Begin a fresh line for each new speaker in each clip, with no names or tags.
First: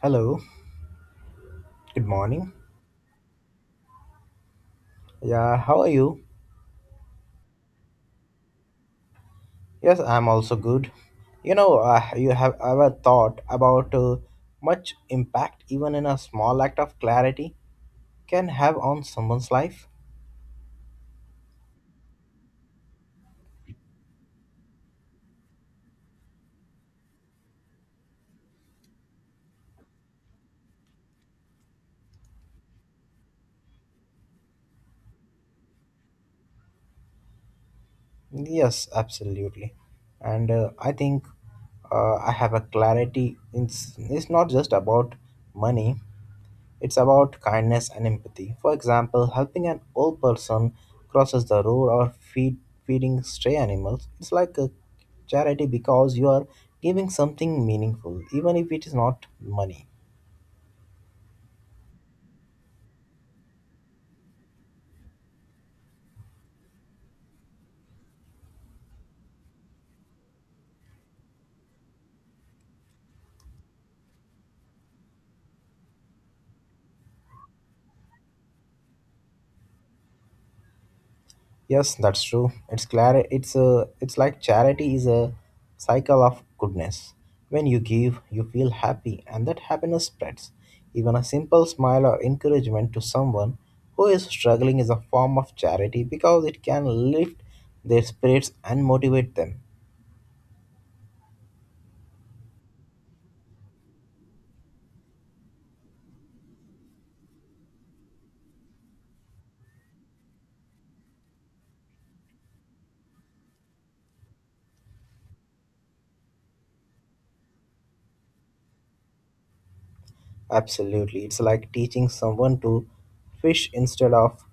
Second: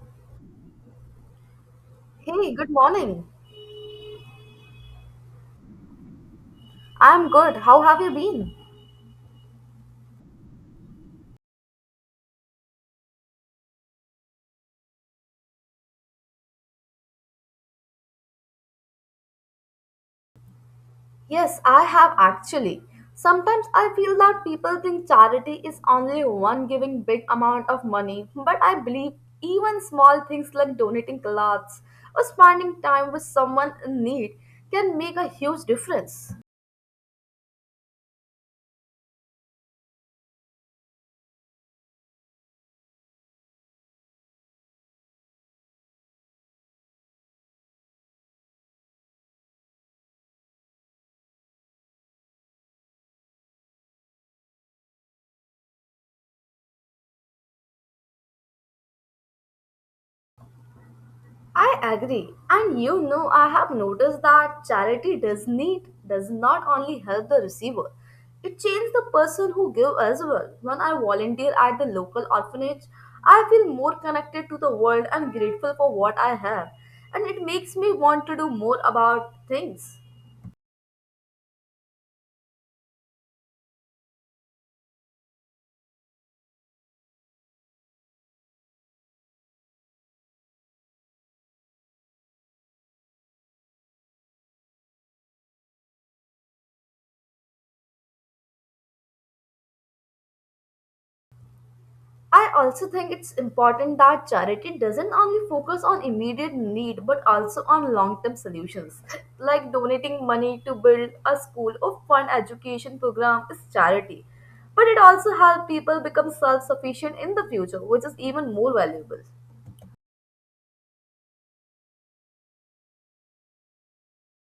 Hello, good morning.
Hey, good morning.
Yeah, how are you?
I'm good. How have you been?
Yes, I'm also good. You have ever thought about much impact even in a small act of clarity can have on someone's life?
Yes, I have actually. Sometimes I feel that people think charity is only one giving big amount of money, but I believe even small things like donating clothes or spending time with someone in need can make a huge difference.
Yes, absolutely. And I think I have a clarity. It's not just about money, it's about kindness and empathy. For example, helping an old person crosses the road or feeding stray animals. It's like a charity because you are giving something meaningful, even if it is not money.
I agree. I have noticed that charity does not only help the receiver. It changes the person who give as well. When I volunteer at the local orphanage, I feel more connected to the world and grateful for what I have. And it makes me want to do more about things.
Yes, that's true. It's clar- It's a. It's like charity is a cycle of goodness. When you give, you feel happy, and that happiness spreads. Even a simple smile or encouragement to someone who is struggling is a form of charity because it can lift their spirits and motivate them.
I also think it's important that charity doesn't only focus on immediate need but also on long term solutions. Like donating money to build a school or fund education program is charity. But it also helps people become self sufficient in the future, which is even more valuable.
Absolutely, it's like teaching someone to fish instead of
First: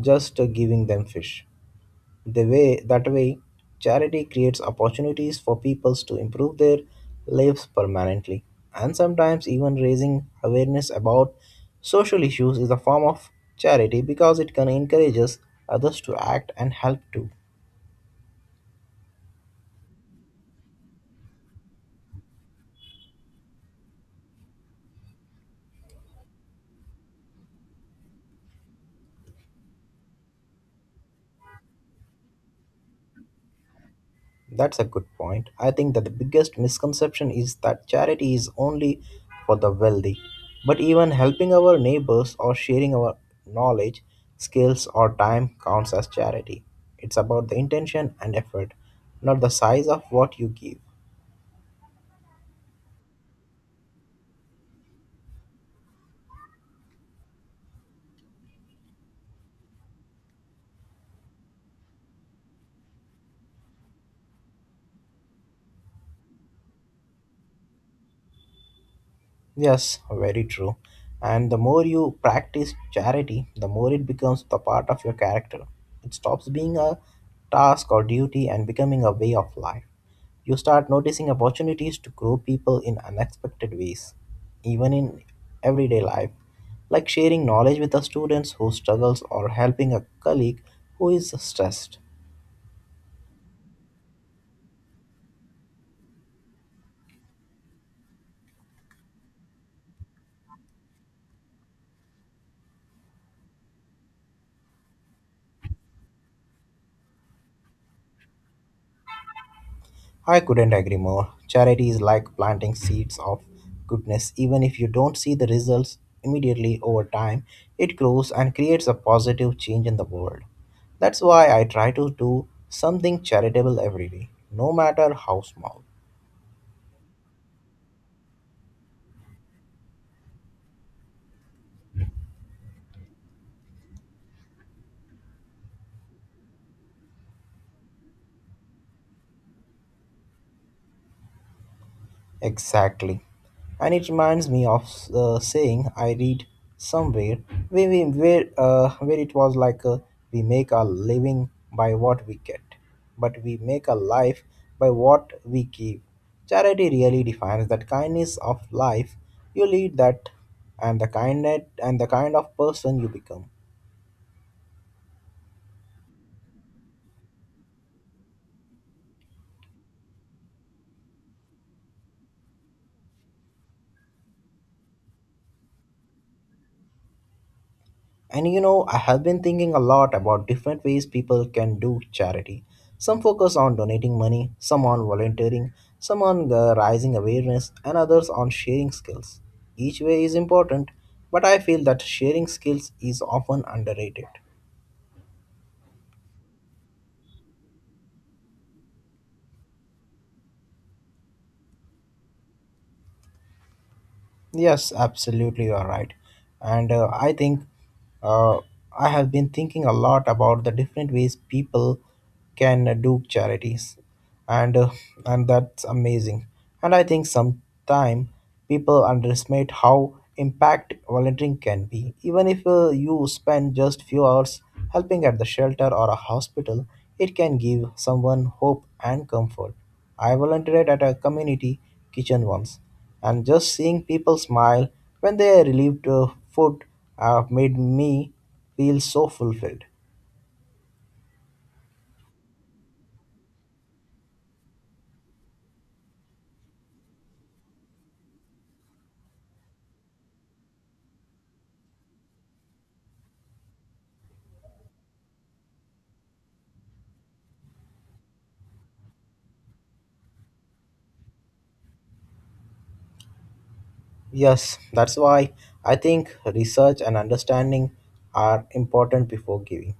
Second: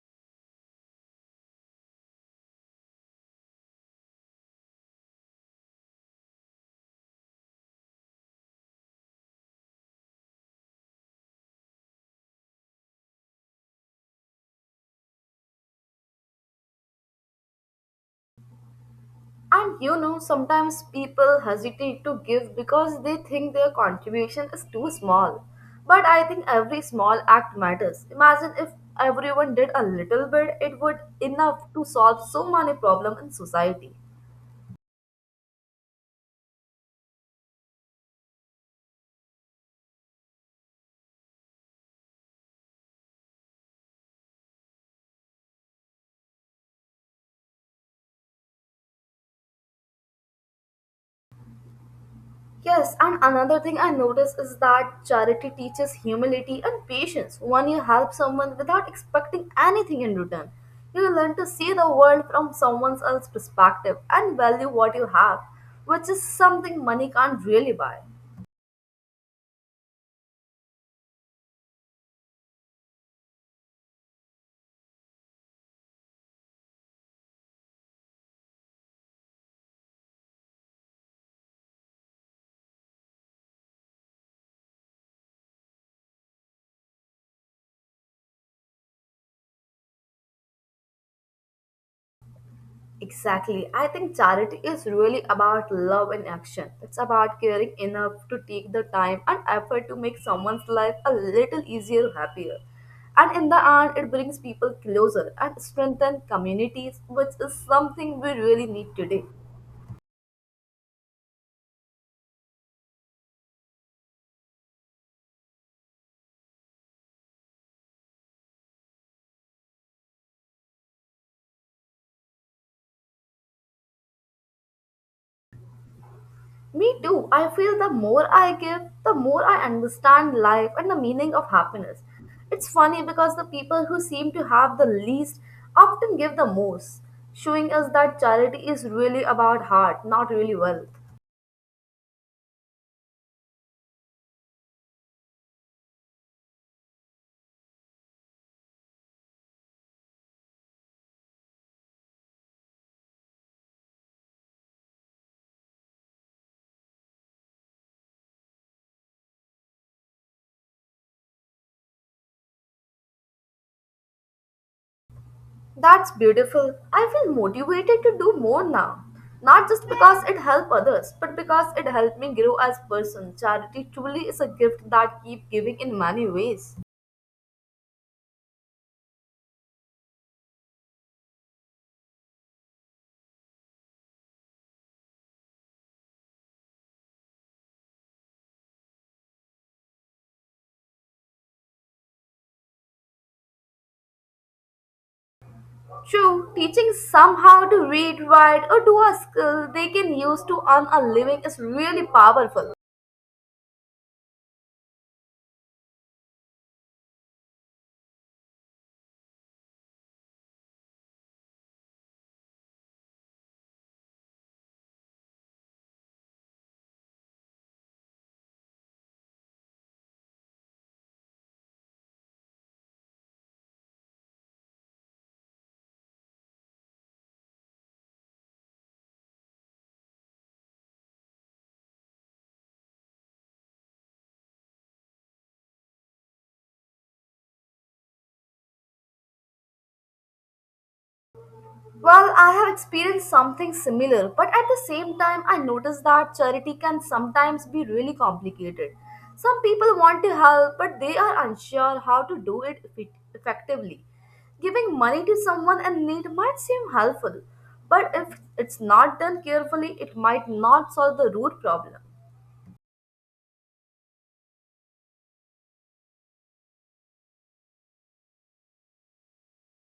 just giving them fish. The way that way, Charity creates opportunities for peoples to improve their lives permanently. And sometimes even raising awareness about social issues is a form of charity because it can encourages others to act and help too.
Sometimes people hesitate to give because they think their contribution is too small. But I think every small act matters. Imagine if everyone did a little bit, it would enough to solve so many problems in society.
That's a good point. I think that the biggest misconception is that charity is only for the wealthy. But even helping our neighbors or sharing our knowledge, skills, or time counts as charity. It's about the intention and effort, not the size of what you give.
Yes, and another thing I notice is that charity teaches humility and patience. When you help someone without expecting anything in return, you learn to see the world from someone else's perspective and value what you have, which is something money can't really buy.
Yes, very true. And the more you practice charity, the more it becomes the part of your character. It stops being a task or duty and becoming a way of life. You start noticing opportunities to grow people in unexpected ways, even in everyday life, like sharing knowledge with the students who struggles or helping a colleague who is stressed.
Exactly. I think charity is really about love in action. It's about caring enough to take the time and effort to make someone's life a little easier or happier. And in the end, it brings people closer and strengthens communities, which is something we really need today.
I couldn't agree more. Charity is like planting seeds of goodness. Even if you don't see the results immediately over time, it grows and creates a positive change in the world. That's why I try to do something charitable every day, no matter how small.
Me too. I feel the more I give, the more I understand life and the meaning of happiness. It's funny because the people who seem to have the least often give the most, showing us that charity is really about heart, not really wealth.
Exactly. And it reminds me of the saying I read somewhere where, we, where it was like we make our living by what we get, but we make a life by what we give. Charity really defines that kindness of life you lead that and the kind and the kind of person you become.
That's beautiful. I feel motivated to do more now. Not just because it helped others, but because it helped me grow as person. Charity truly is a gift that keep giving in many ways.
And you know, I have been thinking a lot about different ways people can do charity. Some focus on donating money, some on volunteering, some on raising awareness, and others on sharing skills. Each way is important, but I feel that sharing skills is often underrated.
True, teaching somehow to read, write, or do a skill they can use to earn a living is really powerful.
Yes, absolutely, you are right. And I think uh, I have been thinking a lot about the different ways people can do charities, and uh, and that's amazing. And I think sometimes people underestimate how impact volunteering can be. Even if you spend just few hours helping at the shelter or a hospital, it can give someone hope and comfort. I volunteered at a community kitchen once, and just seeing people smile when they relieved food made me feel so fulfilled.
Well, I have experienced something similar, but at the same time, I noticed that charity can sometimes be really complicated. Some people want to help, but they are unsure how to do it effectively. Giving money to someone in need might seem helpful, but if it's not done carefully, it might not solve the root problem.
Yes, that's why I think research and understanding are important before giving,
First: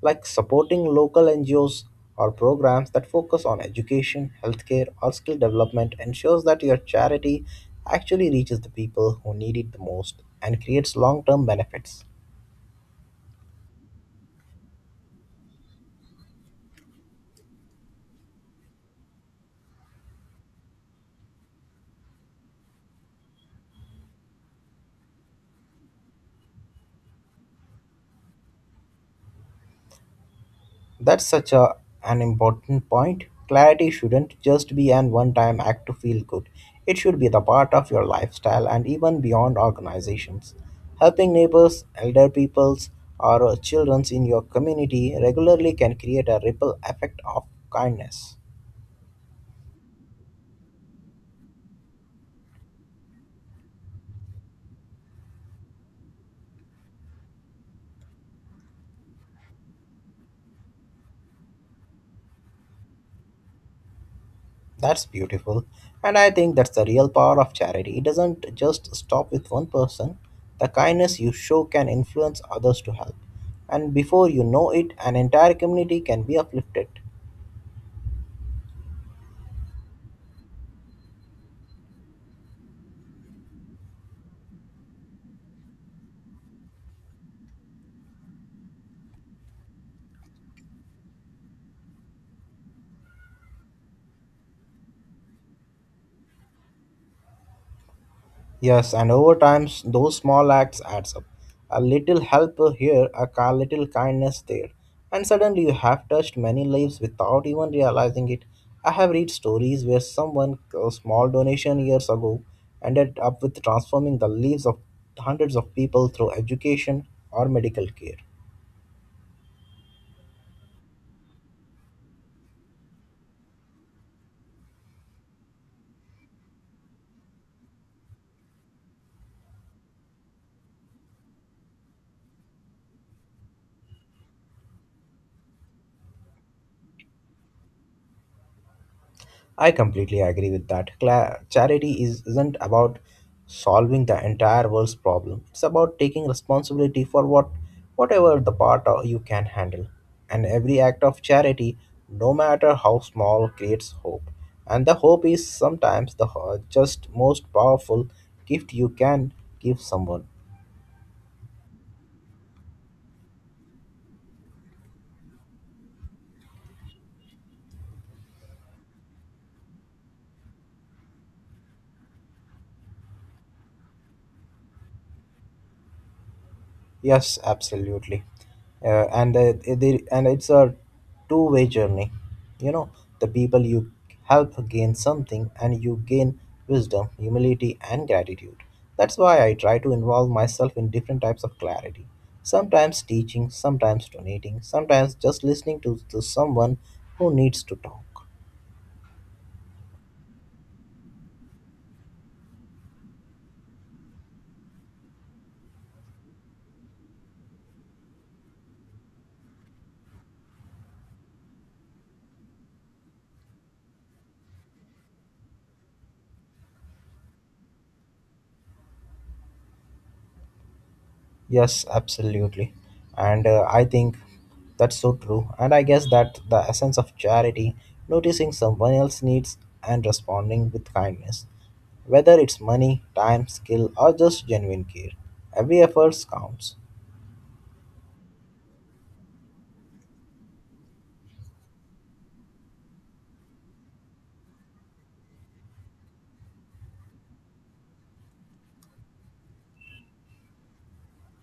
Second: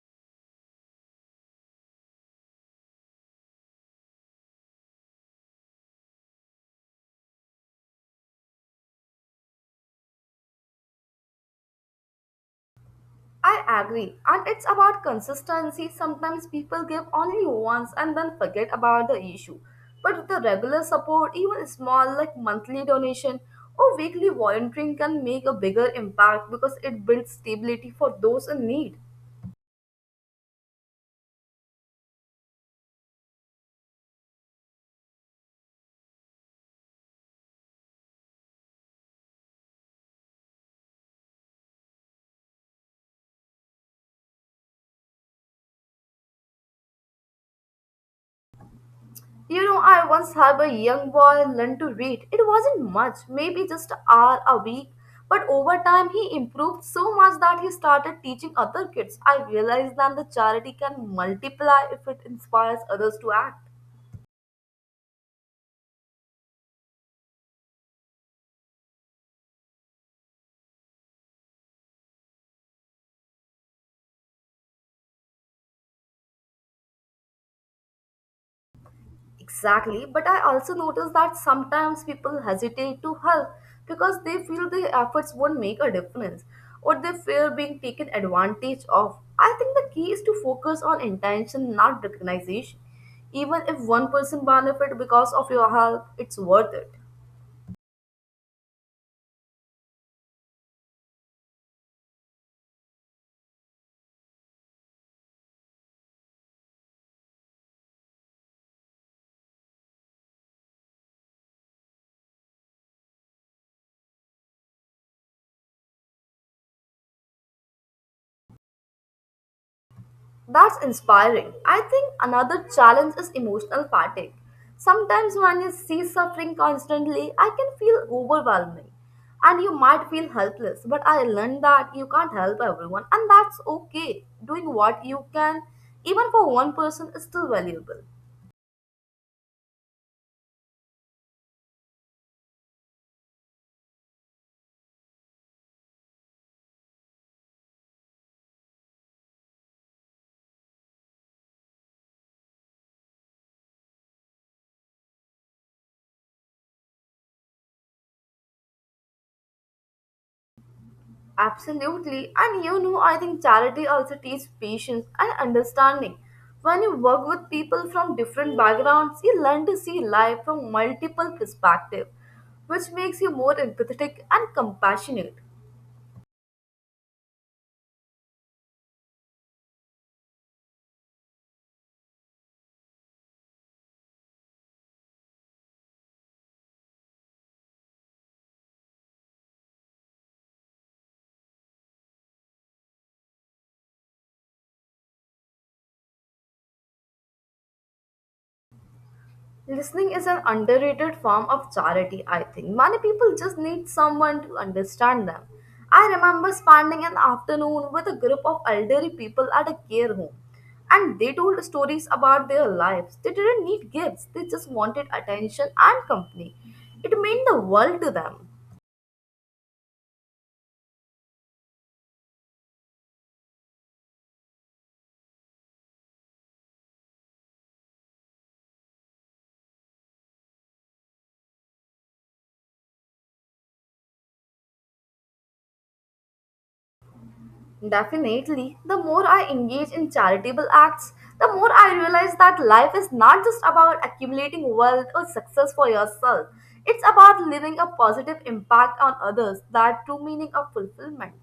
like supporting local NGOs or programs that focus on education, healthcare, or skill development ensures that your charity actually reaches the people who need it the most and creates long term benefits.
I agree, and it's about consistency. Sometimes people give only once and then forget about the issue. But with the regular support, even small like monthly donation or weekly volunteering can make a bigger impact because it builds stability for those in need.
That's such a, an important point. Clarity shouldn't just be an one time act to feel good, it should be the part of your lifestyle and even beyond organizations. Helping neighbors, elder peoples, or children in your community regularly can create a ripple effect of kindness.
You know, I once had a young boy learn to read. It wasn't much, maybe just an hour a week. But over time, he improved so much that he started teaching other kids. I realized that the charity can multiply if it inspires others to act.
That's beautiful. And I think that's the real power of charity. It doesn't just stop with one person. The kindness you show can influence others to help. And before you know it, an entire community can be uplifted.
Exactly, but I also notice that sometimes people hesitate to help because they feel their efforts won't make a difference or they fear being taken advantage of. I think the key is to focus on intention, not recognition. Even if one person benefit because of your help, it's worth it.
Yes, and over time, those small acts adds up. A little help here, a little kindness there, and suddenly you have touched many lives without even realizing it. I have read stories where someone a small donation years ago ended up with transforming the lives of hundreds of people through education or medical care.
That's inspiring. I think another challenge is emotional fatigue. Sometimes when you see suffering constantly, I can feel overwhelming and you might feel helpless. But I learned that you can't help everyone and that's okay. Doing what you can, even for one person, is still valuable.
I completely agree with that. Charity is, isn't about solving the entire world's problem. It's about taking responsibility for whatever the part you can handle. And every act of charity, no matter how small, creates hope. And the hope is sometimes the just most powerful gift you can give someone.
Absolutely. I think charity also teaches patience and understanding. When you work with people from different backgrounds, you learn to see life from multiple perspectives, which makes you more empathetic and compassionate.
Yes, absolutely. And it's a two-way journey. You know, the people you help gain something, and you gain wisdom, humility, and gratitude. That's why I try to involve myself in different types of clarity. Sometimes teaching, sometimes donating, sometimes just listening to someone who needs to talk.
Listening is an underrated form of charity, I think. Many people just need someone to understand them. I remember spending an afternoon with a group of elderly people at a care home, and they told stories about their lives. They didn't need gifts, they just wanted attention and company. It meant the world to them.
Yes, absolutely. And I think that's so true. And I guess that the essence of charity, noticing someone else's needs and responding with kindness, whether it's money, time, skill, or just genuine care, every effort counts.
Definitely, the more I engage in charitable acts, the more I realize that life is not just about accumulating wealth or success for yourself. It's about leaving a positive impact on others, that true meaning of fulfillment.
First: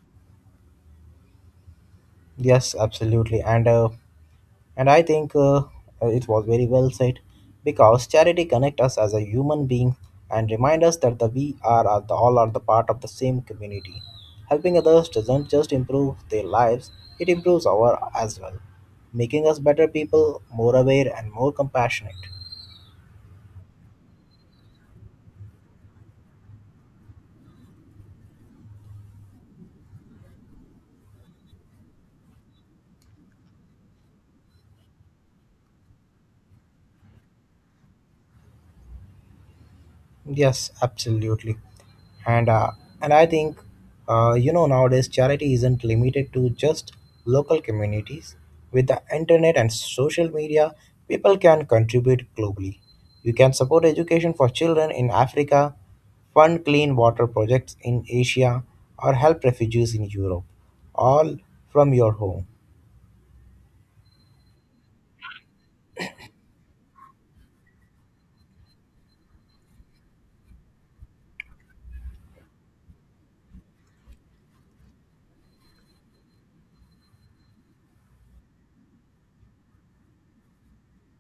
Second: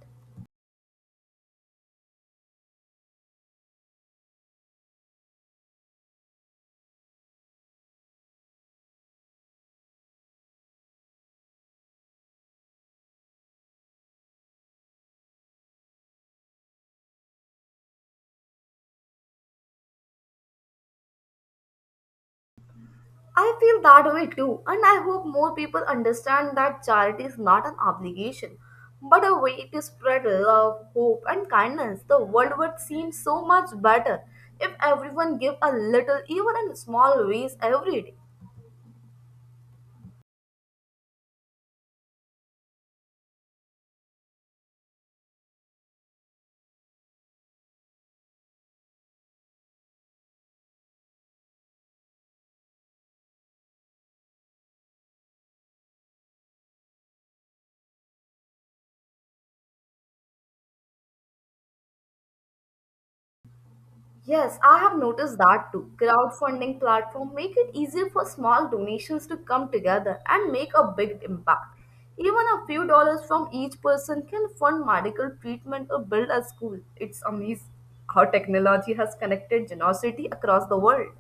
Yes, absolutely. And I think it was very well said because charity connects us as a human being and remind us that the we are the, all are the part of the same community. Helping others doesn't just improve their lives, it improves our as well, making us better people, more aware and more compassionate.
I feel that way too, and I hope more people understand that charity is not an obligation, but a way to spread love, hope, and kindness. The world would seem so much better if everyone gave a little, even in small ways, every day.
Yes, absolutely. And uh, and I think you know nowadays charity isn't limited to just local communities. With the internet and social media, people can contribute globally. You can support education for children in Africa, fund clean water projects in Asia, or help refugees in Europe, all from your home.
Yes, I have noticed that too. Crowdfunding platform make it easier for small donations to come together and make a big impact. Even a few dollars from each person can fund medical treatment or build a school. It's amazing how technology has connected generosity across the world.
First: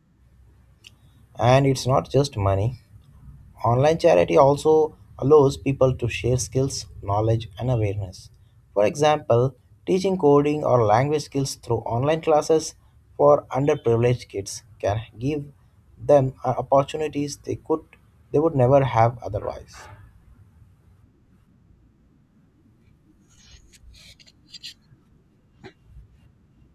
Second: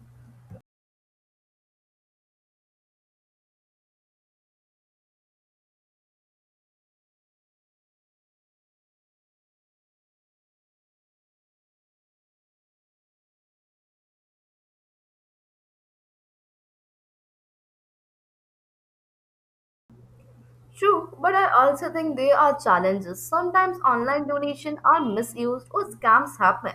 And it's not just money. Online charity also allows people to share skills, knowledge, and awareness. For example, teaching coding or language skills through online classes for underprivileged kids can give them opportunities they would never have otherwise.
True, but I also think there are challenges. Sometimes online donations are misused or scams happen.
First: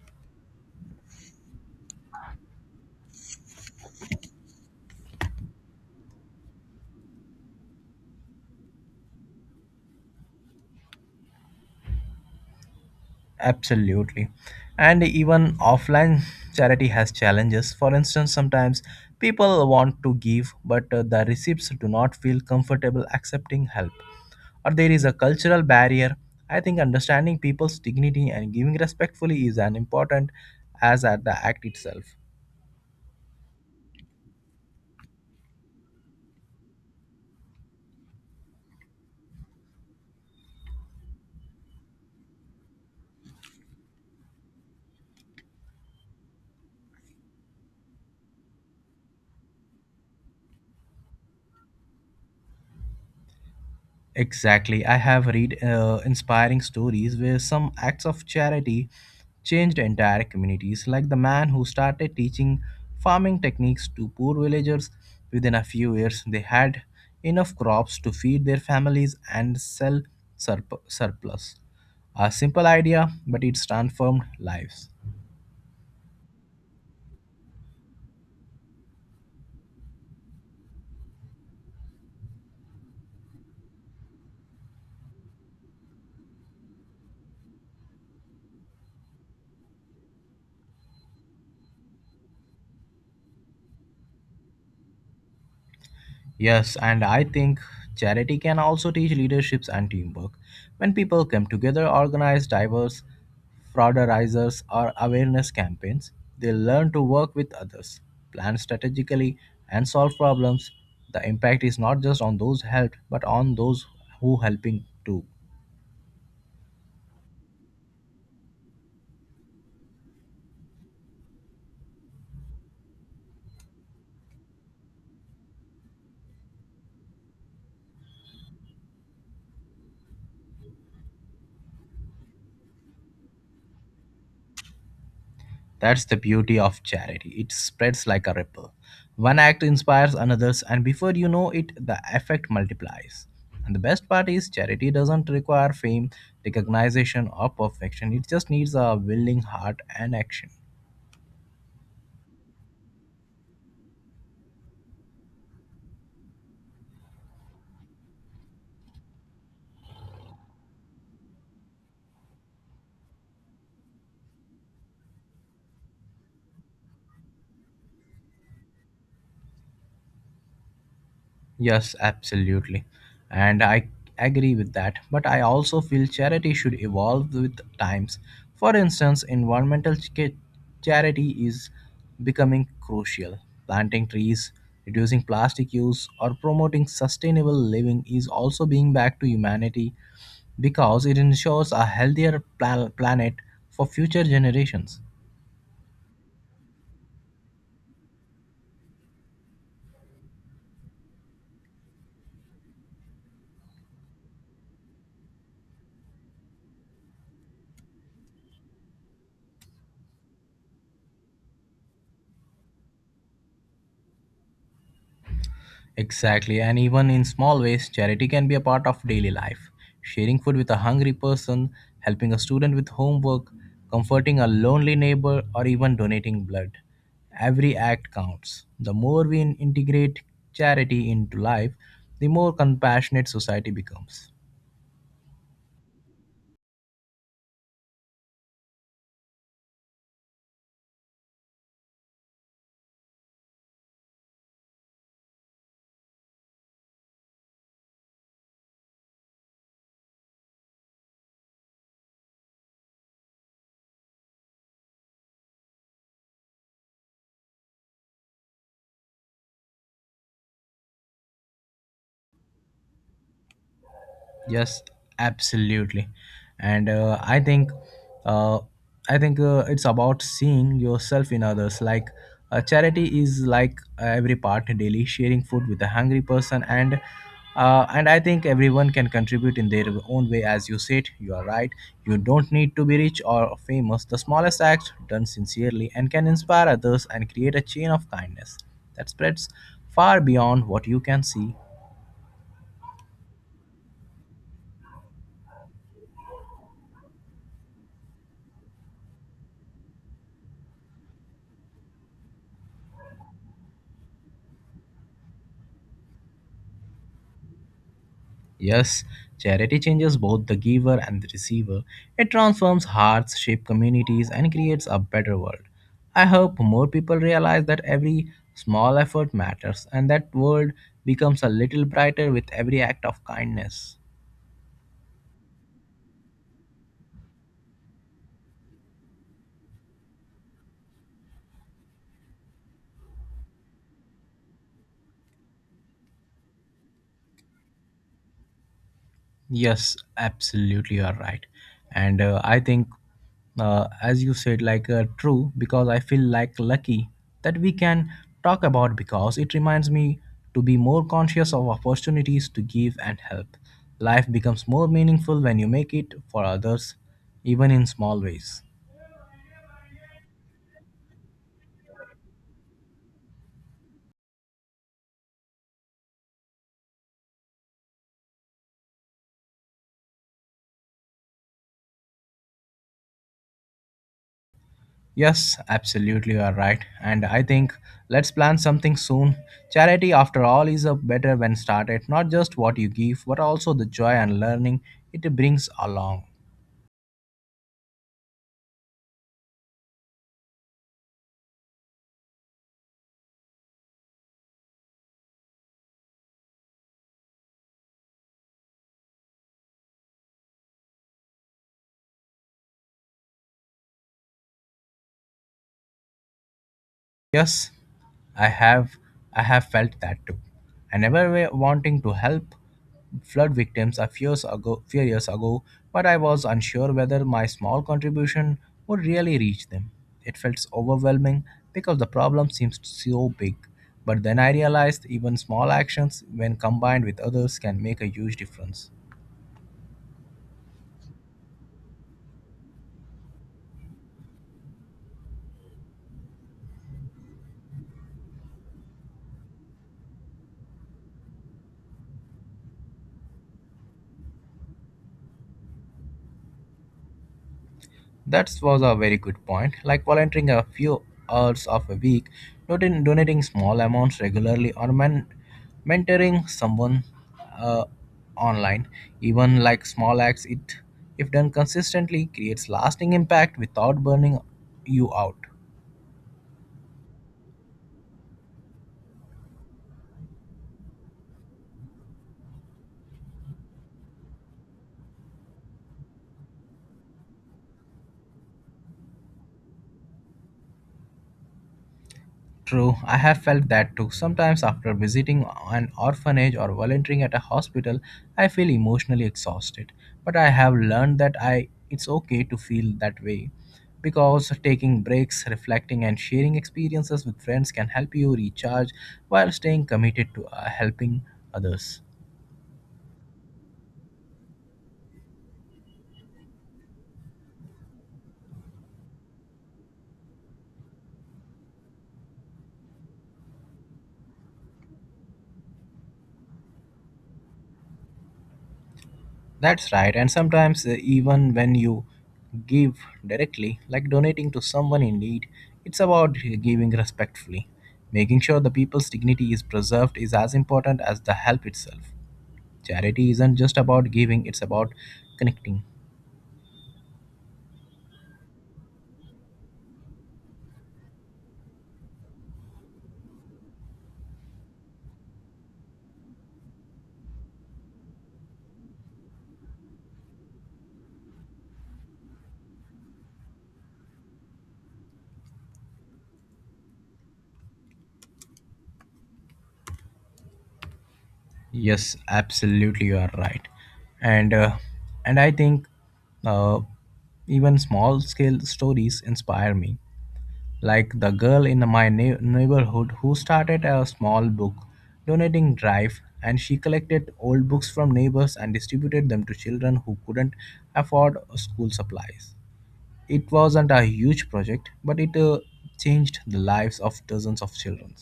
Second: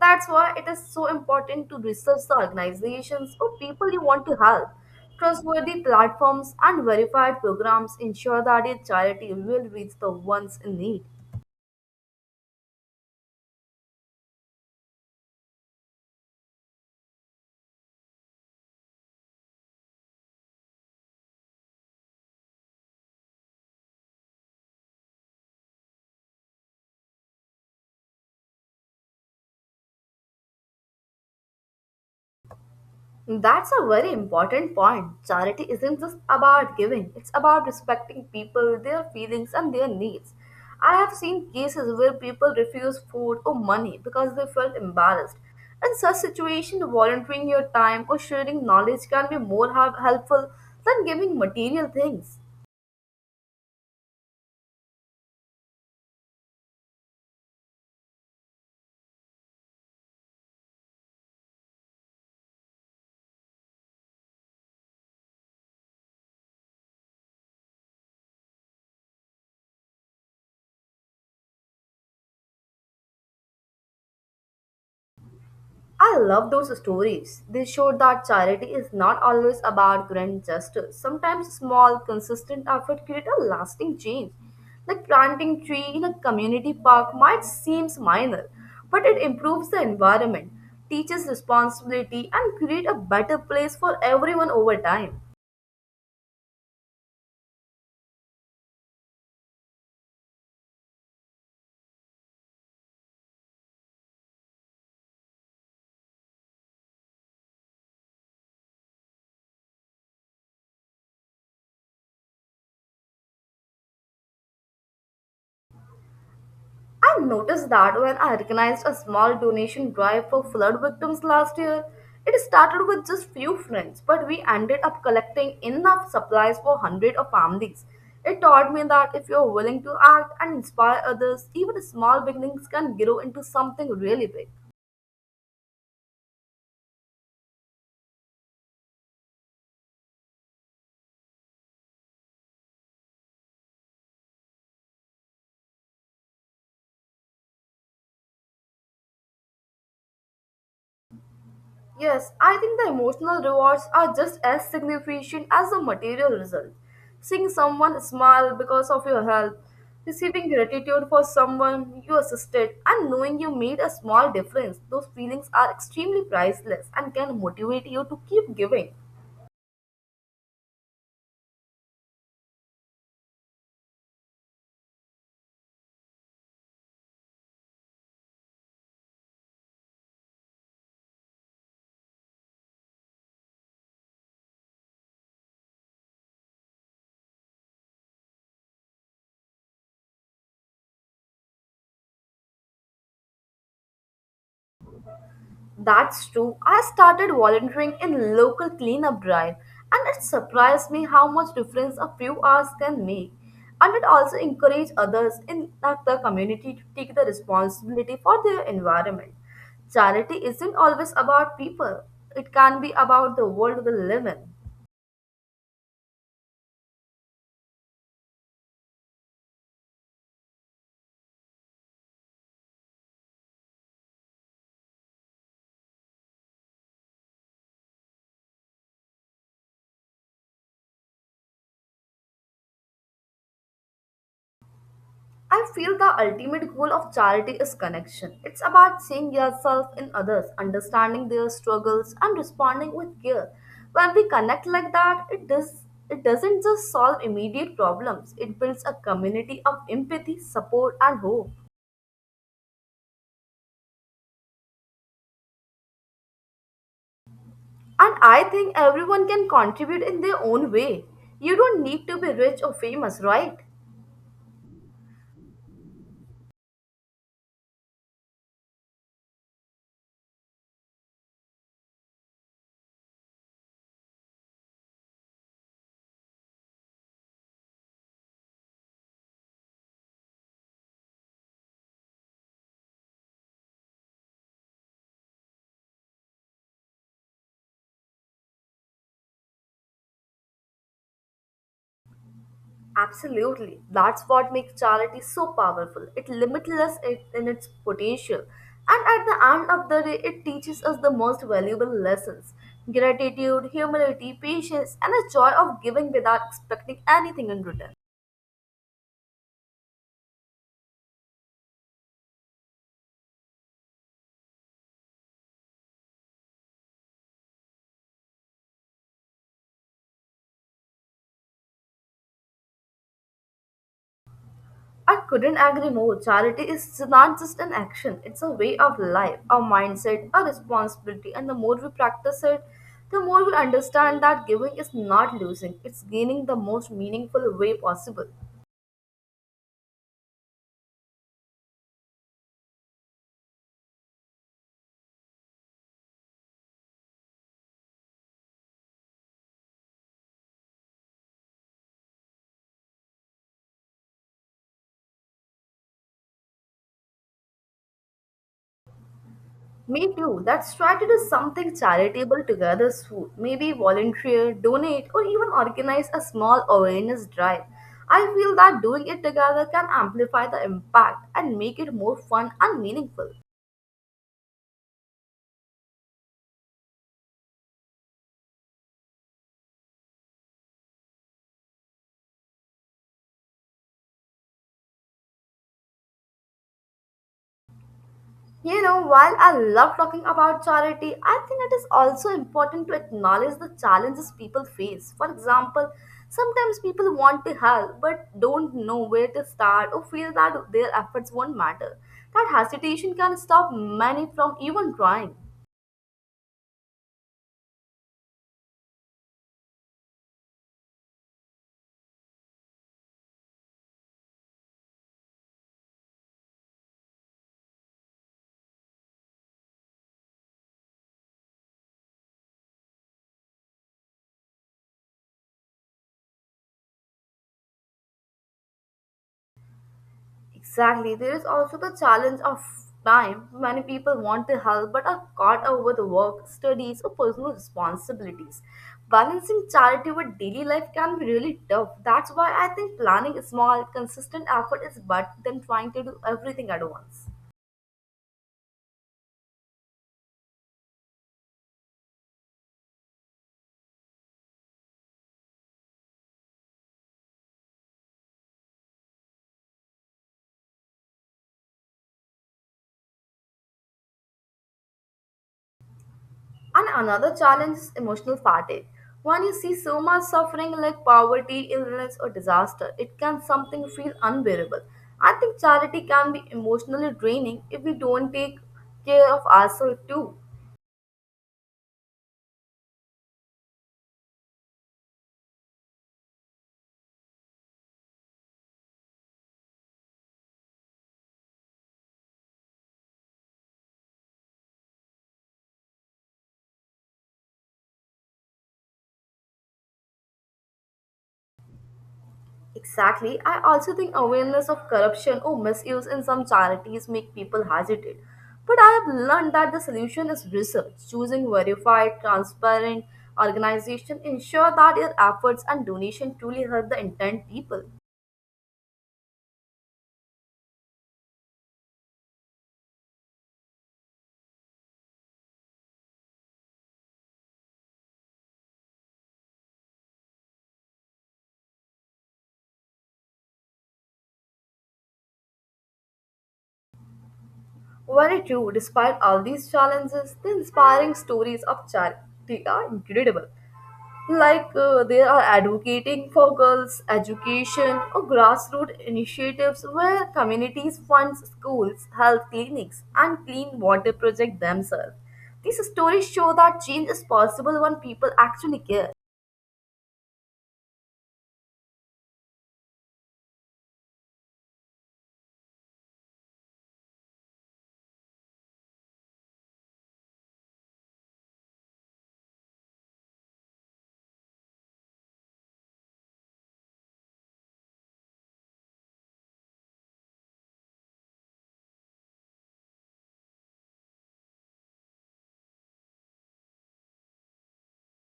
That's why it is so important to research the organizations or people you want to help. Trustworthy platforms and verified programs ensure that your charity will reach the ones in need.
Absolutely. And even offline charity has challenges. For instance, sometimes people want to give, but the recipients do not feel comfortable accepting help, or there is a cultural barrier. I think understanding people's dignity and giving respectfully is as important as at the act itself.
That's a very important point. Charity isn't just about giving, it's about respecting people, their feelings, and their needs. I have seen cases where people refuse food or money because they felt embarrassed. In such situations, volunteering your time or sharing knowledge can be more helpful than giving material things.
Exactly. I have read inspiring stories where some acts of charity changed entire communities, like the man who started teaching farming techniques to poor villagers. Within a few years, they had enough crops to feed their families and sell surplus. A simple idea, but it transformed lives.
I love those stories. They show that charity is not always about grand gestures. Sometimes small, consistent effort create a lasting change. Like planting tree in a community park might seem minor, but it improves the environment, teaches responsibility, and create a better place for everyone over time.
Yes, and I think charity can also teach leaderships and teamwork. When people come together, organize diverse fraudizers or awareness campaigns, they learn to work with others, plan strategically, and solve problems. The impact is not just on those helped, but on those who helping too.
I noticed that when I organized a small donation drive for flood victims last year. It started with just few friends, but we ended up collecting enough supplies for hundreds of families. It taught me that if you're willing to act and inspire others, even small beginnings can grow into something really big.
That's the beauty of charity. It spreads like a ripple. One act inspires another's, and before you know it, the effect multiplies. And the best part is, charity doesn't require fame, recognition, or perfection. It just needs a willing heart and action.
Yes, I think the emotional rewards are just as significant as the material result. Seeing someone smile because of your help, receiving gratitude for someone you assisted, and knowing you made a small difference, those feelings are extremely priceless and can motivate you to keep giving.
Yes, absolutely. And I agree with that. But I also feel charity should evolve with times. For instance, environmental charity is becoming crucial. Planting trees, reducing plastic use, or promoting sustainable living is also being back to humanity because it ensures a healthier planet for future generations.
That's true. I started volunteering in local cleanup drive and it surprised me how much difference a few hours can make. And it also encouraged others in the community to take the responsibility for their environment. Charity isn't always about people. It can be about the world we live in.
Exactly, and even in small ways, charity can be a part of daily life. Sharing food with a hungry person, helping a student with homework, comforting a lonely neighbor, or even donating blood. Every act counts. The more we integrate charity into life, the more compassionate society becomes.
I feel the ultimate goal of charity is connection. It's about seeing yourself in others, understanding their struggles, and responding with care. When we connect like that, it doesn't just solve immediate problems. It builds a community of empathy, support, and hope. And I think everyone can contribute in their own way. You don't need to be rich or famous, right?
Yes, absolutely. And I think, uh, it's about seeing yourself in others. Like charity is like every part daily, sharing food with a hungry person, and I think everyone can contribute in their own way. As you said, you are right. You don't need to be rich or famous. The smallest act done sincerely and can inspire others and create a chain of kindness that spreads far beyond what you can see.
Absolutely. That's what makes charity so powerful. It limitless it in its potential. And at the end of the day, it teaches us the most valuable lessons gratitude, humility, patience, and the joy of giving without expecting anything in return.
Yes, charity changes both the giver and the receiver. It transforms hearts, shapes communities, and creates a better world. I hope more people realize that every small effort matters and that world becomes a little brighter with every act of kindness.
I couldn't agree more. Charity is not just an action, it's a way of life, a mindset, a responsibility. And the more we practice it, the more we understand that giving is not losing, it's gaining the most meaningful way possible.
Yes, absolutely, you are right. And I think, as you said, like true, because I feel like lucky that we can talk about because it reminds me to be more conscious of opportunities to give and help. Life becomes more meaningful when you make it for others, even in small ways.
Me too. Let's try to do something charitable together soon. Maybe volunteer, donate, or even organize a small awareness drive. I feel that doing it together can amplify the impact and make it more fun and meaningful.
Yes, absolutely, you are right. And I think let's plan something soon. Charity, after all, is a better when started, not just what you give, but also the joy and learning it brings along.
You know, while I love talking about charity, I think it is also important to acknowledge the challenges people face. For example, sometimes people want to help but don't know where to start or feel that their efforts won't matter. That hesitation can stop many from even trying.
Yes, I have I have felt that too. I never were wanting to help flood victims a few years ago, but I was unsure whether my small contribution would really reach them. It felt overwhelming because the problem seems so big. But then I realized even small actions, when combined with others, can make a huge difference.
Exactly. There is also the challenge of time. Many people want to help but are caught up with work, studies, or personal responsibilities. Balancing charity with daily life can be really tough. That's why I think planning small, consistent effort is better than trying to do everything at once.
That was a very good point. Like volunteering a few hours of a week, donating small amounts regularly, mentoring someone uh, online, even like small acts, it if done consistently creates lasting impact without burning you out.
And another challenge is emotional fatigue. When you see so much suffering like poverty, illness, or disaster, it can something feel unbearable. I think charity can be emotionally draining if we don't take care of ourselves too.
True, I have felt that too. Sometimes, after visiting an orphanage or volunteering at a hospital, I feel emotionally exhausted. But I have learned that I it's okay to feel that way because taking breaks, reflecting, and sharing experiences with friends can help you recharge while staying committed to helping others.
Exactly. I also think awareness of corruption or misuse in some charities make people hesitate. But I have learned that the solution is research. Choosing verified, transparent organization ensure that your efforts and donation truly help the intent people.
That's right, and sometimes even when you give directly, like donating to someone in need, it's about giving respectfully. Making sure the people's dignity is preserved is as important as the help itself. Charity isn't just about giving, it's about connecting.
Very true, despite all these challenges, the inspiring stories of charity are incredible. Like they are advocating for girls' education or grassroots initiatives where communities fund schools, health clinics, and clean water projects themselves. These stories show that change is possible when people actually care.
Yes, absolutely, you are right. And uh, and I think uh, even small scale stories inspire me, like the girl in my neighborhood who started a small book donating drive, and she collected old books from neighbors and distributed them to children who couldn't afford school supplies. It wasn't a huge project, but it changed the lives of dozens of children.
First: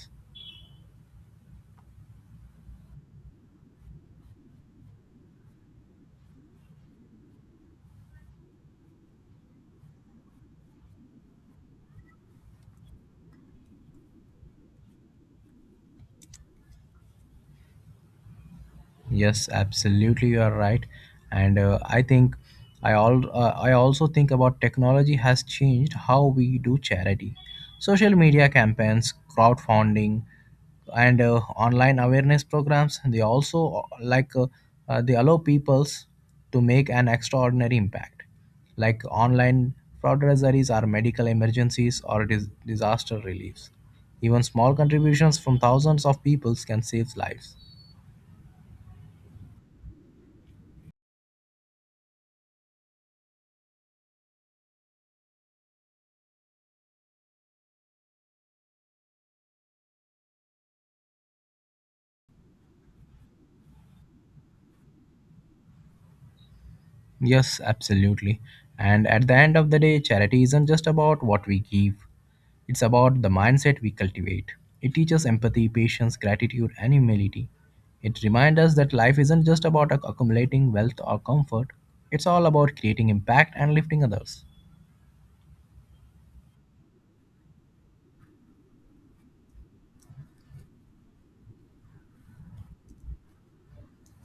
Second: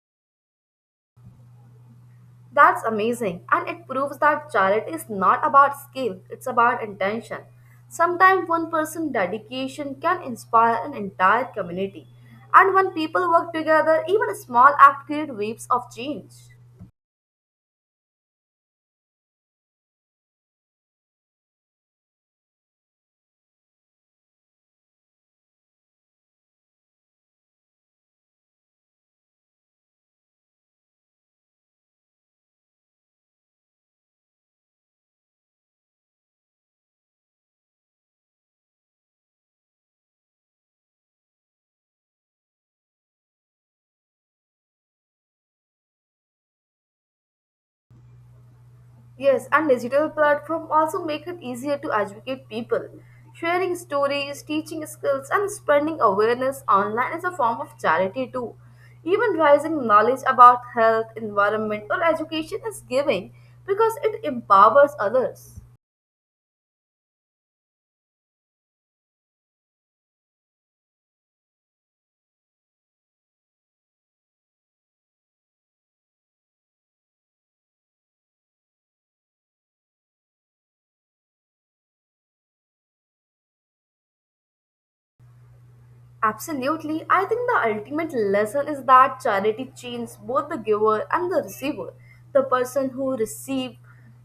That's amazing, and it proves that charity is not about skill, it's about intention. Sometimes one person's dedication can inspire an entire community, and when people work together, even a small act creates waves of change.
Yes, absolutely, you are right, and I think I also think about technology has changed how we do charity, social media campaigns, crowdfunding, and online awareness programs. They also like they allow peoples to make an extraordinary impact, like online fundraisers are medical emergencies or disaster reliefs. Even small contributions from thousands of peoples can save lives.
Yes, and digital platform also make it easier to educate people. Sharing stories, teaching skills, and spreading awareness online is a form of charity too. Even rising knowledge about health, environment, or education is giving because it empowers others.
Yes, absolutely. And at the end of the day, charity isn't just about what we give, it's about the mindset we cultivate. It teaches empathy, patience, gratitude, and humility. It reminds us that life isn't just about accumulating wealth or comfort, it's all about creating impact and lifting others.
Absolutely. I think the ultimate lesson is that charity changes both the giver and the receiver. The person who receive,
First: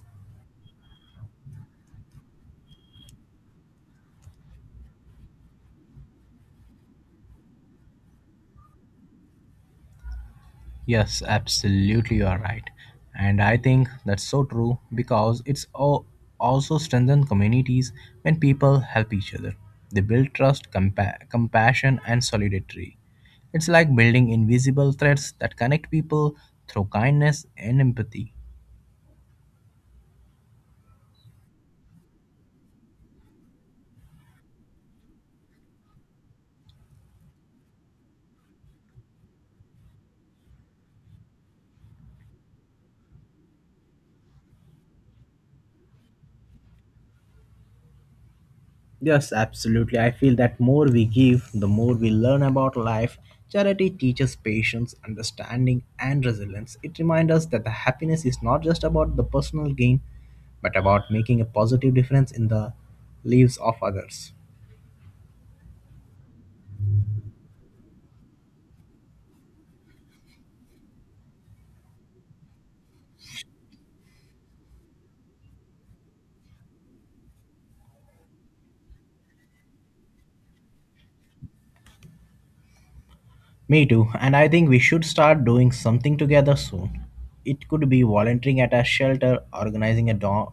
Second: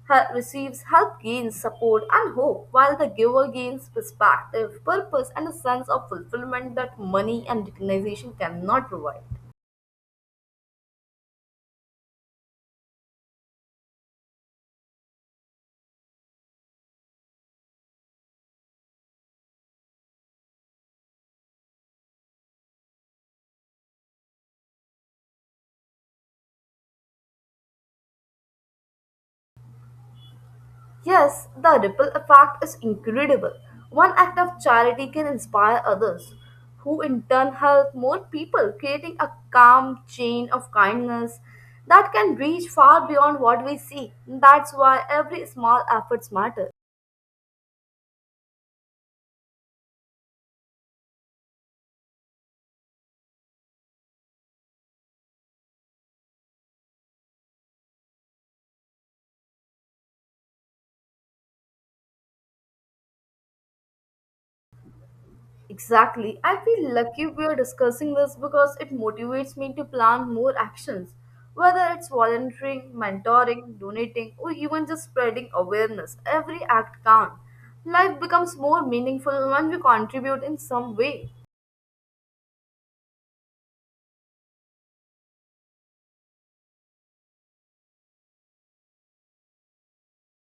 receives help gains support and hope, while the giver gains perspective, purpose, and a sense of fulfillment that money and recognition cannot provide.
Yes, absolutely, you are right. And I think that's so true because it's also strengthen communities when people help each other. They build trust, compassion, and solidarity. It's like building invisible threads that connect people through kindness and empathy.
Yes, the ripple effect is incredible. One act of charity can inspire others, who in turn help more people, creating a calm chain of kindness that can reach far beyond what we see. That's why every small effort matters.
Yes, absolutely. I feel that more we give, the more we learn about life. Charity teaches patience, understanding, and resilience. It reminds us that the happiness is not just about the personal gain, but about making a positive difference in the lives of others.
Exactly. I feel lucky we are discussing this because it motivates me to plan more actions, whether it's volunteering, mentoring, donating, or even just spreading awareness. Every act counts. Life becomes more meaningful when we contribute in some way.
Me too, and I think we should start doing something together soon. It could be volunteering at a shelter, organizing a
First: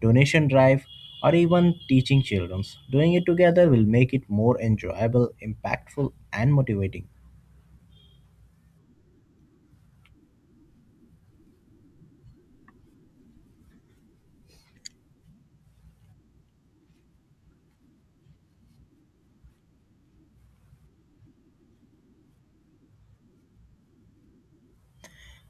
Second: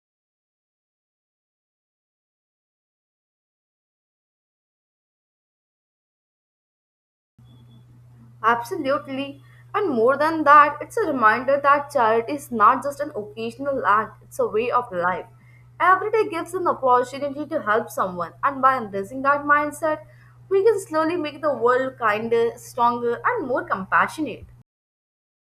donation drive, or even teaching children. Doing it together will make it more enjoyable, impactful, and motivating.
Absolutely. And more than that, it's a reminder that charity is not just an occasional act, it's a way of life. Every day gives an opportunity to help someone, and by embracing that mindset, we can slowly make the world kinder, stronger, and more compassionate.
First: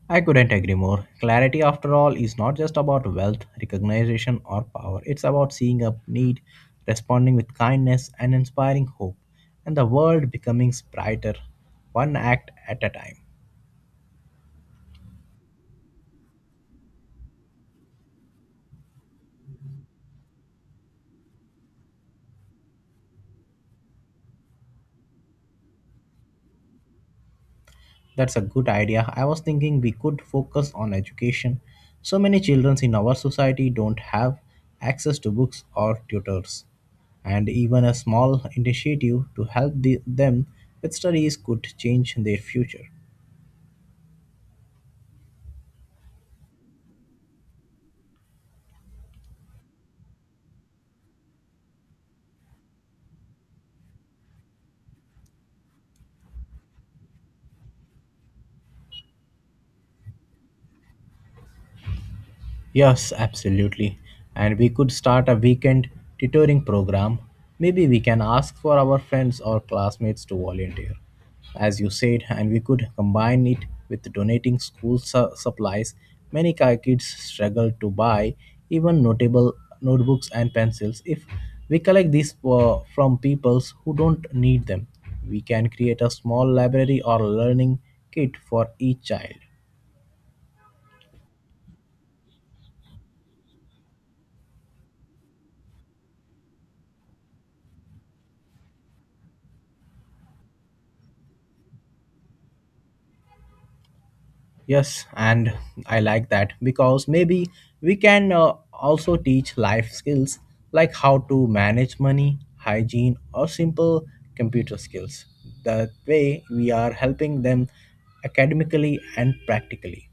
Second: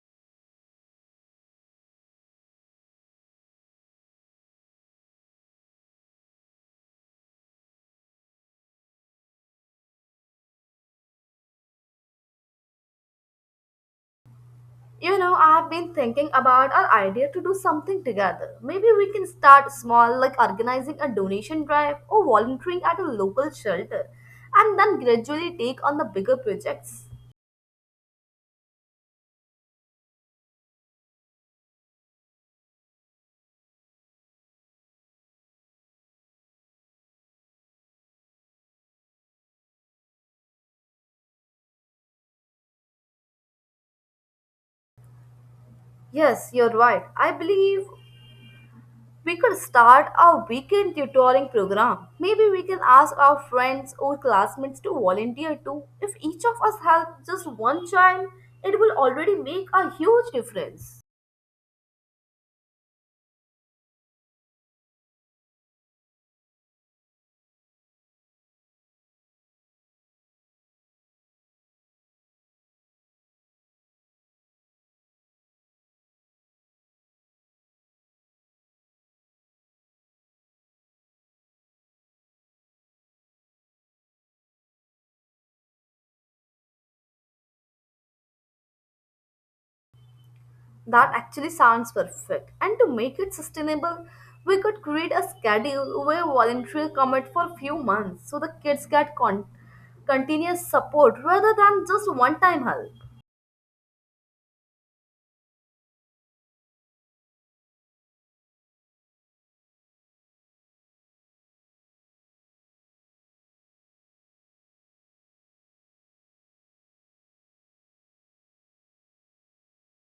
I couldn't agree more. Clarity, after all, is not just about wealth, recognition, or power. It's about seeing a need, responding with kindness, and inspiring hope, and the world becoming brighter, one act at a time.
You know, I have been thinking about our idea to do something together. Maybe we can start small, like organizing a donation drive or volunteering at a local shelter, and then gradually take on the bigger projects.
That's a good idea. I was thinking we could focus on education. So many children in our society don't have access to books or tutors. And even a small initiative to help them with studies could change their future.
Yes, you're right. I believe we could start a weekend tutoring program. Maybe we can ask our friends or classmates to volunteer too. If each of us help just one child, it will already make a huge difference.
Yes, absolutely. And we could start a weekend tutoring program. Maybe we can ask for our friends or classmates to volunteer, as you said, and we could combine it with donating school supplies. Many kids struggle to buy even notable notebooks and pencils. If we collect these from peoples who don't need them, we can create a small library or learning kit for each child.
That actually sounds perfect. And to make it sustainable, we could create a schedule where volunteers commit for a few months so the kids get continuous support rather than just one time help.
Yes, and I like that because maybe we can also teach life skills like how to manage money, hygiene, or simple computer skills. That way, we are helping them academically and practically.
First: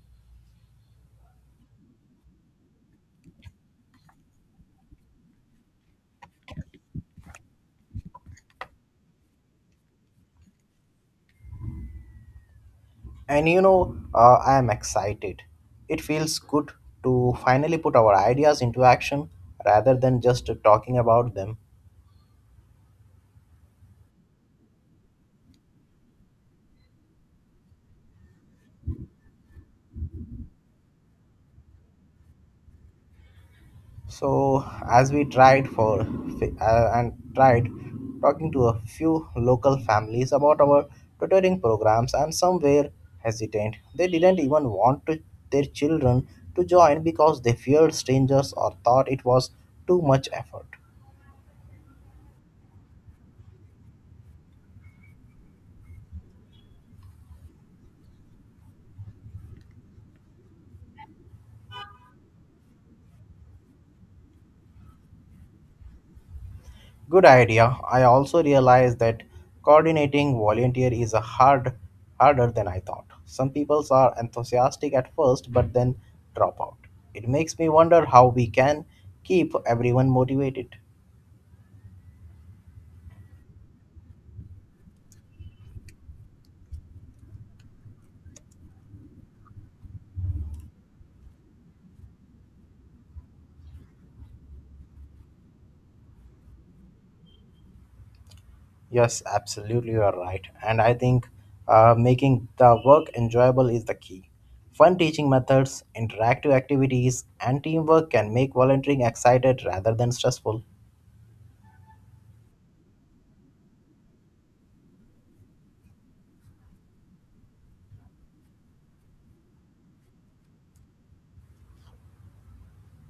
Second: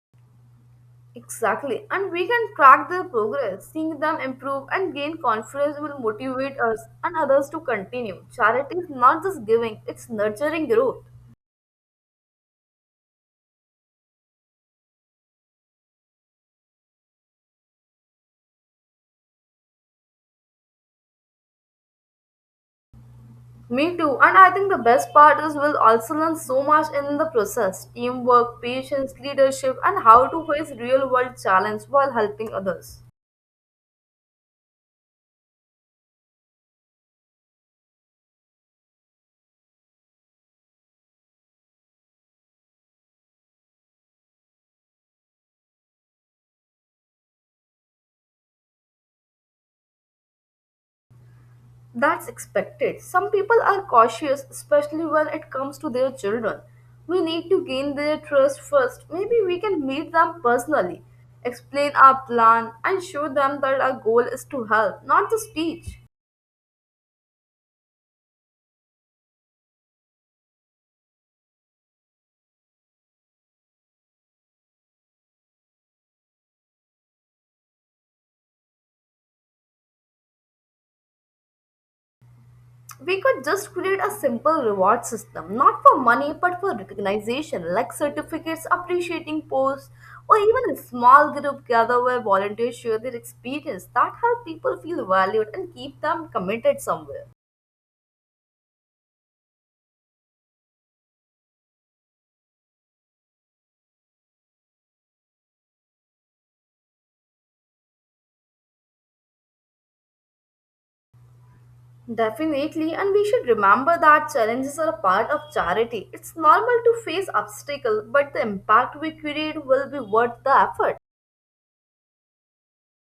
Exactly. And we can track their progress. Seeing them improve and gain confidence will motivate us and others to continue. Charity is not just giving, it's nurturing growth.
And you know, I am excited. It feels good to finally put our ideas into action rather than just talking about them.
Me too. And I think the best part is we'll also learn so much in the process teamwork, patience, leadership, and how to face real world challenge while helping others.
So, as we tried for and tried talking to a few local families about our tutoring programs, and some were hesitant. They didn't even want to, their children to join because they feared strangers or thought it was too much effort.
That's expected. Some people are cautious, especially when it comes to their children. We need to gain their trust first. Maybe we can meet them personally, explain our plan, and show them that our goal is to help, not just teach.
Good idea. I also realized that coordinating volunteer is a harder than I thought. Some people are enthusiastic at first but then drop out. It makes me wonder how we can keep everyone motivated.
We could just create a simple reward system, not for money but for recognition, like certificates, appreciating posts, or even a small group gather where volunteers share their experience. That help people feel valued and keep them committed somewhere.
Yes, absolutely you are right. And I think making the work enjoyable is the key. Fun teaching methods, interactive activities, and teamwork can make volunteering excited rather than stressful.
Definitely, and we should remember that challenges are a part of charity. It's normal to face obstacles, but the impact we create will be worth the effort.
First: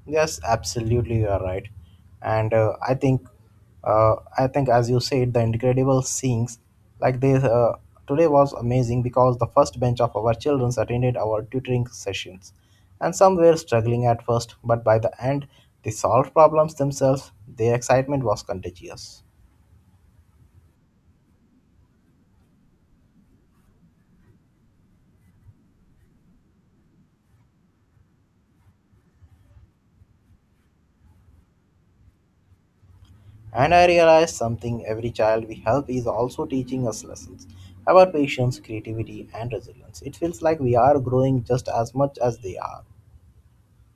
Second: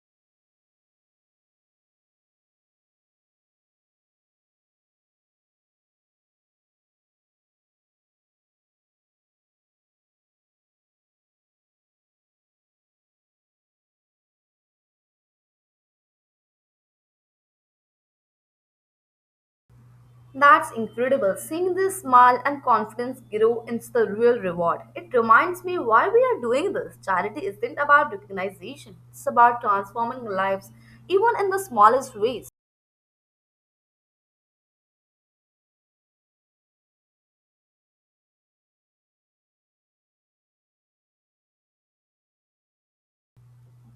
Yes, absolutely, you are right, and I think as you said, the incredible scenes like this today was amazing because the first bench of our children attended our tutoring sessions, and some were struggling at first, but by the end, they solved problems themselves. Their excitement was contagious,
That's incredible. Seeing this smile and confidence grow is the real reward. It reminds me why we are doing this. Charity isn't about recognition, it's about transforming lives, even in the smallest ways.
and I realized something: every child we help is also teaching us lessons about patience, creativity, and resilience. It feels like we are growing just as much as they are.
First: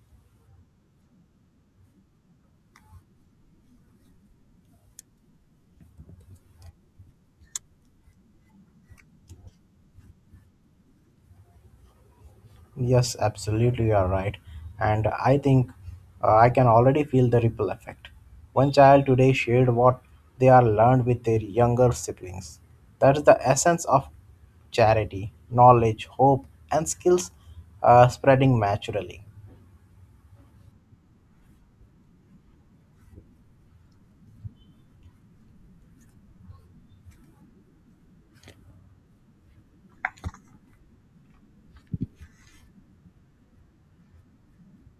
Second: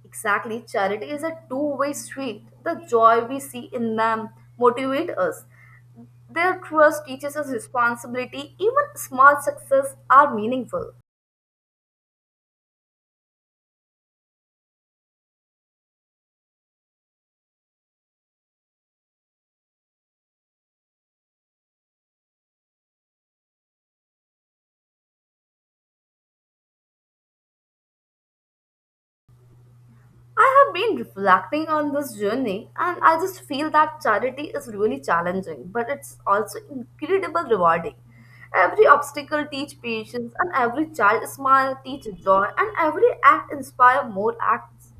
Exactly, charity is a two-way street. The joy we see in them motivates us, their trust teaches us responsibility, even small success are meaningful.
Yes, absolutely, you are right. And I think I can already feel the ripple effect. One child today shared what they are learned with their younger siblings. That is the essence of charity, knowledge, hope, and skills spreading naturally.
I have been reflecting on this journey and I just feel that charity is really challenging, but it's also incredible rewarding. Every obstacle teach patience and every child smile teach joy and every act inspire more acts.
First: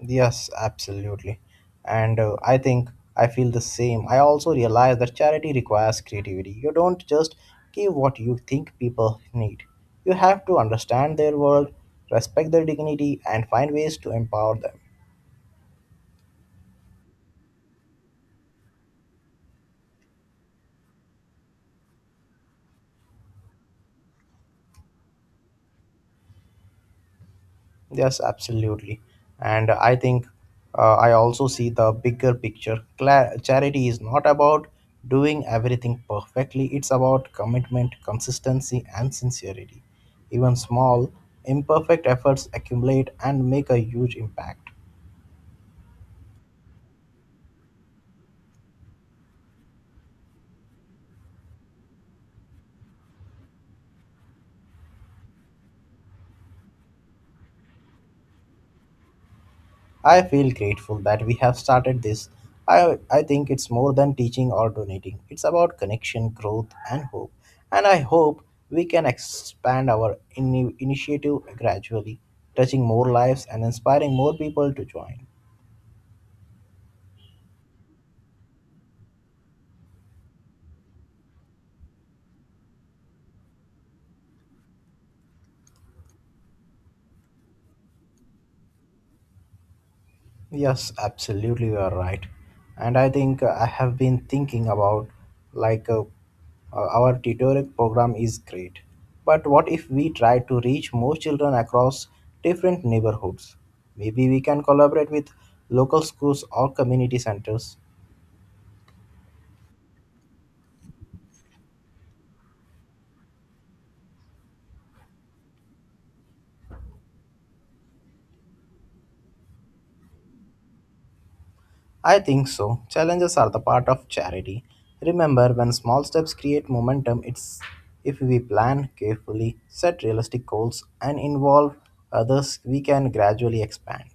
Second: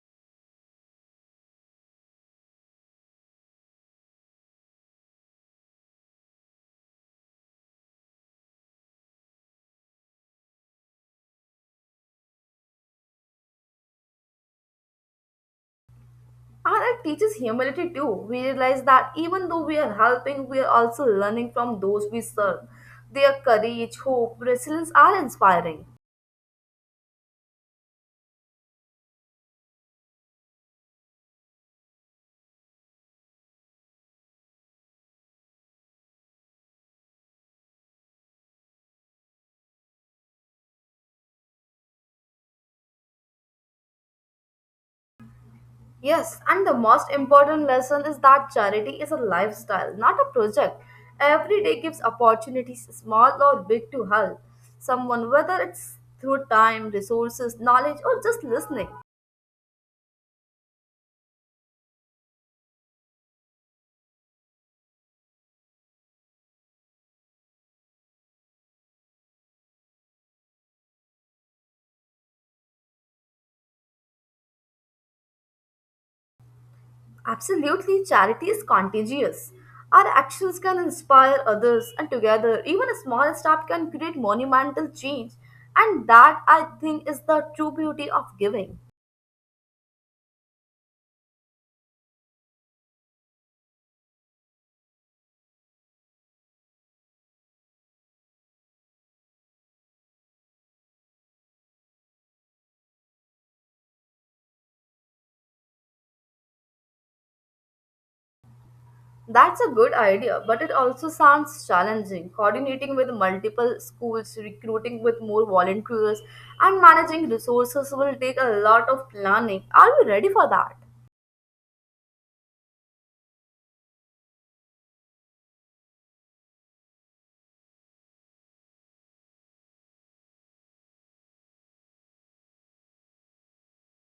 Yes, absolutely. And I think I feel the same. I also realize that charity requires creativity. You don't just give what you think people need, you have to understand their world, respect their dignity, and find ways to empower them.
And it teaches humility too. We realize that even though we are helping, we are also learning from those we serve. Their courage, hope, resilience are inspiring.
Yes, absolutely. And I think I also see the bigger picture. Charity is not about doing everything perfectly, it's about commitment, consistency, and sincerity. Even small, imperfect efforts accumulate and make a huge impact.
Yes, and the most important lesson is that charity is a lifestyle, not a project. Every day gives opportunities, small or big, to help someone, whether it's through time, resources, knowledge, or just listening.
I feel grateful that we have started this. I think it's more than teaching or donating. It's about connection, growth, and hope. And I hope we can expand our initiative gradually, touching more lives and inspiring more people to join.
Absolutely, charity is contagious. Our actions can inspire others, and together, even a small step can create monumental change. And that, I think, is the true beauty of giving.
Yes, absolutely, you are right. And I think I have been thinking about, like uh, our tutorial program is great, but what if we try to reach more children across different neighborhoods? Maybe we can collaborate with local schools or community centers.
That's a good idea, but it also sounds challenging. Coordinating with multiple schools, recruiting with more volunteers, and managing resources will take a lot of planning. Are we ready for that?
I think so. Challenges are the part of charity. Remember, when small steps create momentum, it's if we plan carefully, set realistic goals, and involve others, we can gradually expand.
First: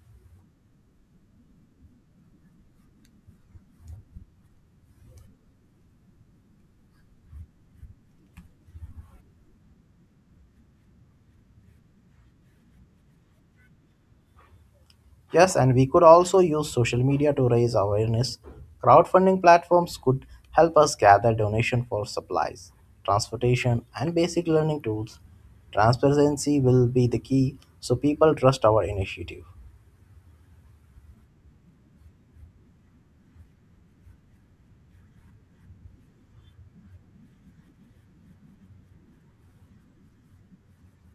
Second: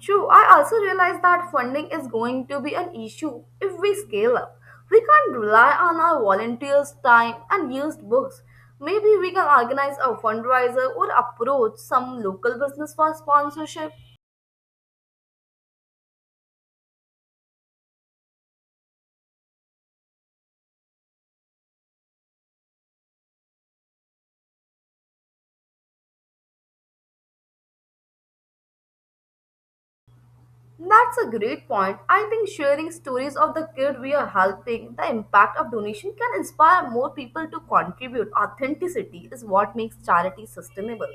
True, I also realize that funding is going to be an issue if we scale up. We can't rely on our volunteers' time and used books. Maybe we can organize a fundraiser or approach some local business for sponsorship.
Yes, and we could also use social media to raise awareness. Crowdfunding platforms could help us gather donation for supplies, transportation, and basic learning tools. Transparency will be the key so people trust our initiative.
That's a great point. I think sharing stories of the kid we are helping, the impact of donation can inspire more people to contribute. Authenticity is what makes charity sustainable.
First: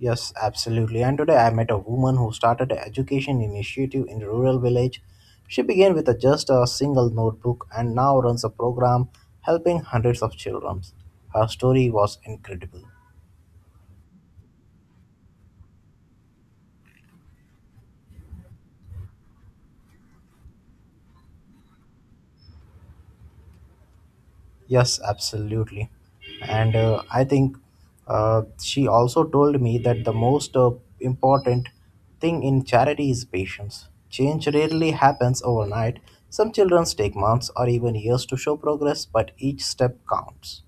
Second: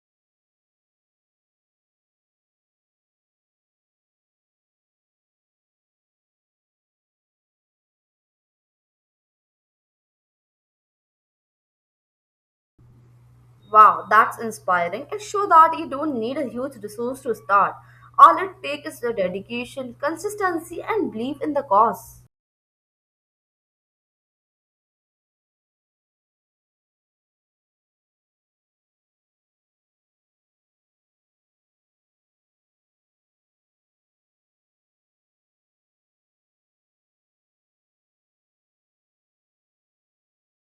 Yes, absolutely. And today I met a woman who started an education initiative in a rural village. She began with a, just a single notebook and now runs a program helping hundreds of children. Her story was incredible.
Wow, that's inspiring. It shows that you don't need a huge resource to start. All it takes is the dedication, consistency and belief in the cause.
Yes, absolutely. And I think she also told me that the most important thing in charity is patience. Change rarely happens overnight. Some children take months or even years to show progress, but each step counts.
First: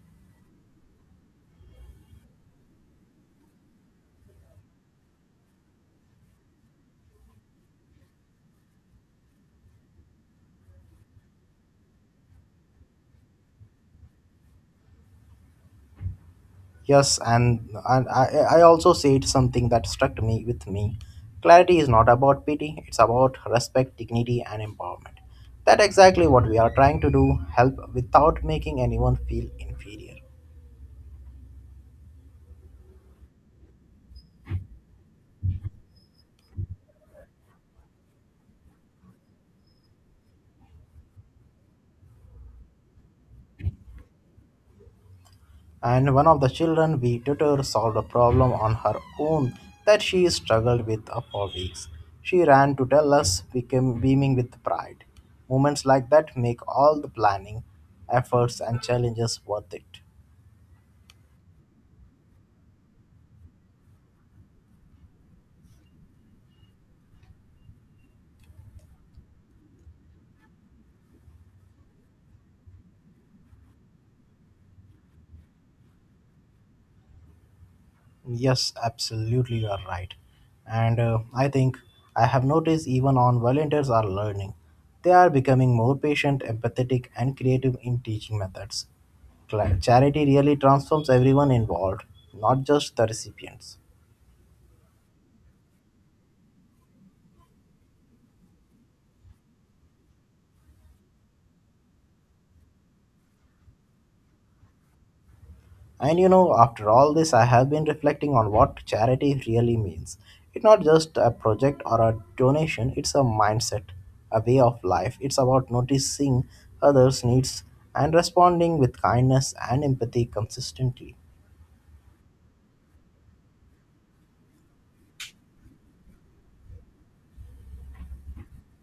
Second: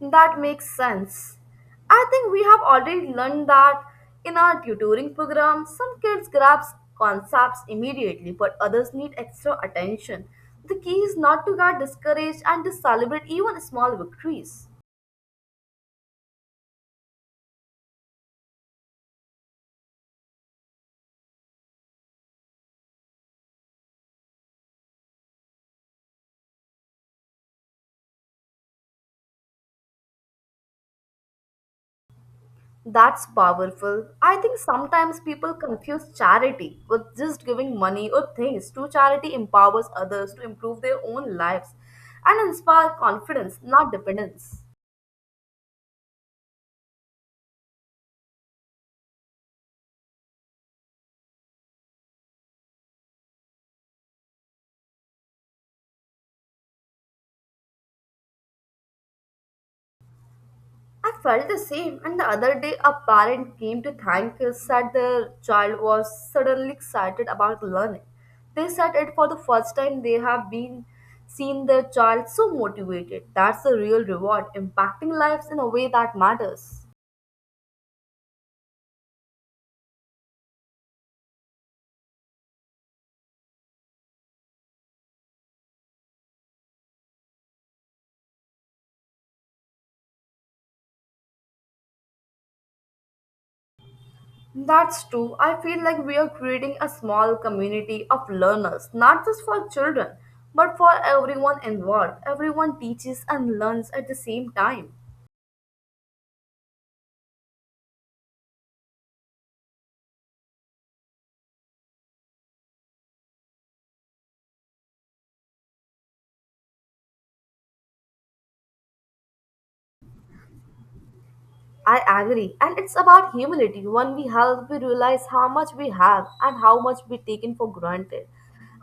That makes sense. I think we have already learned that in our tutoring program, some kids grasp concepts immediately, but others need extra attention. The key is not to get discouraged and to celebrate even small victories.
Yes, and I also said something that struck me with me. Clarity is not about pity, it's about respect, dignity, and empowerment. That's exactly what we are trying to do, help without making anyone feel inferior.
That's powerful. I think sometimes people confuse charity with just giving money or things. True charity empowers others to improve their own lives and inspire confidence, not dependence.
And one of the children we tutor solved a problem on her own that she struggled with for weeks. She ran to tell us, became beaming with pride. Moments like that make all the planning, efforts, and challenges worth it.
I felt the same, and the other day a parent came to thank us that their child was suddenly excited about learning. They said it for the first time they have been seen their child so motivated. That's the real reward, impacting lives in a way that matters.
Yes, absolutely, you are right. And I think I have noticed even on volunteers are learning. They are becoming more patient, empathetic, and creative in teaching methods. Charity really transforms everyone involved, not just the recipients.
That's true. I feel like we are creating a small community of learners, not just for children, but for everyone involved. Everyone teaches and learns at the same time.
And you know, after all this, I have been reflecting on what charity really means. It's not just a project or a donation, it's a mindset, a way of life. It's about noticing others' needs and responding with kindness and empathy consistently.
I agree. And it's about humility. When we help, we realize how much we have and how much we taken for granted.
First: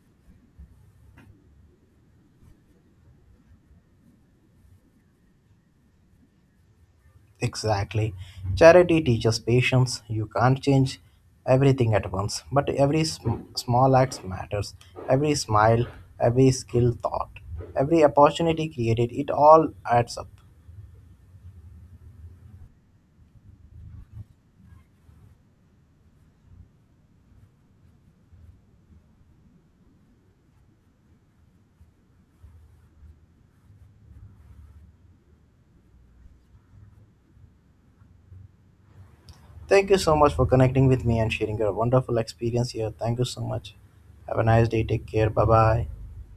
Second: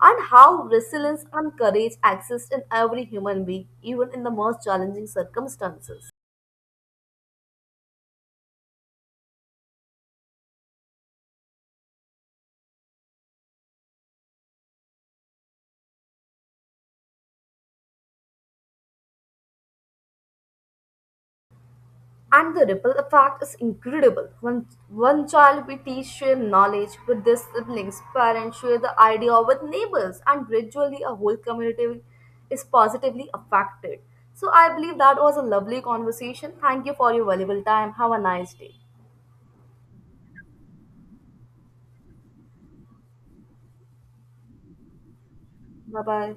And how resilience and courage exist in every human being, even in the most challenging circumstances.
Exactly. Charity teaches patience. You can't change everything at once, but every small act matters. Every smile, every skilled thought, every opportunity created, it all adds up.
And the ripple effect is incredible. When one child we teach share knowledge with their siblings, parents share the idea with neighbors, and gradually a whole community is positively affected. So I believe that was a lovely conversation. Thank you for your valuable time. Have a nice day.
Thank you so much for connecting with me and sharing your wonderful experience here. Thank you so much. Have a nice day. Take care. Bye bye.
Bye bye.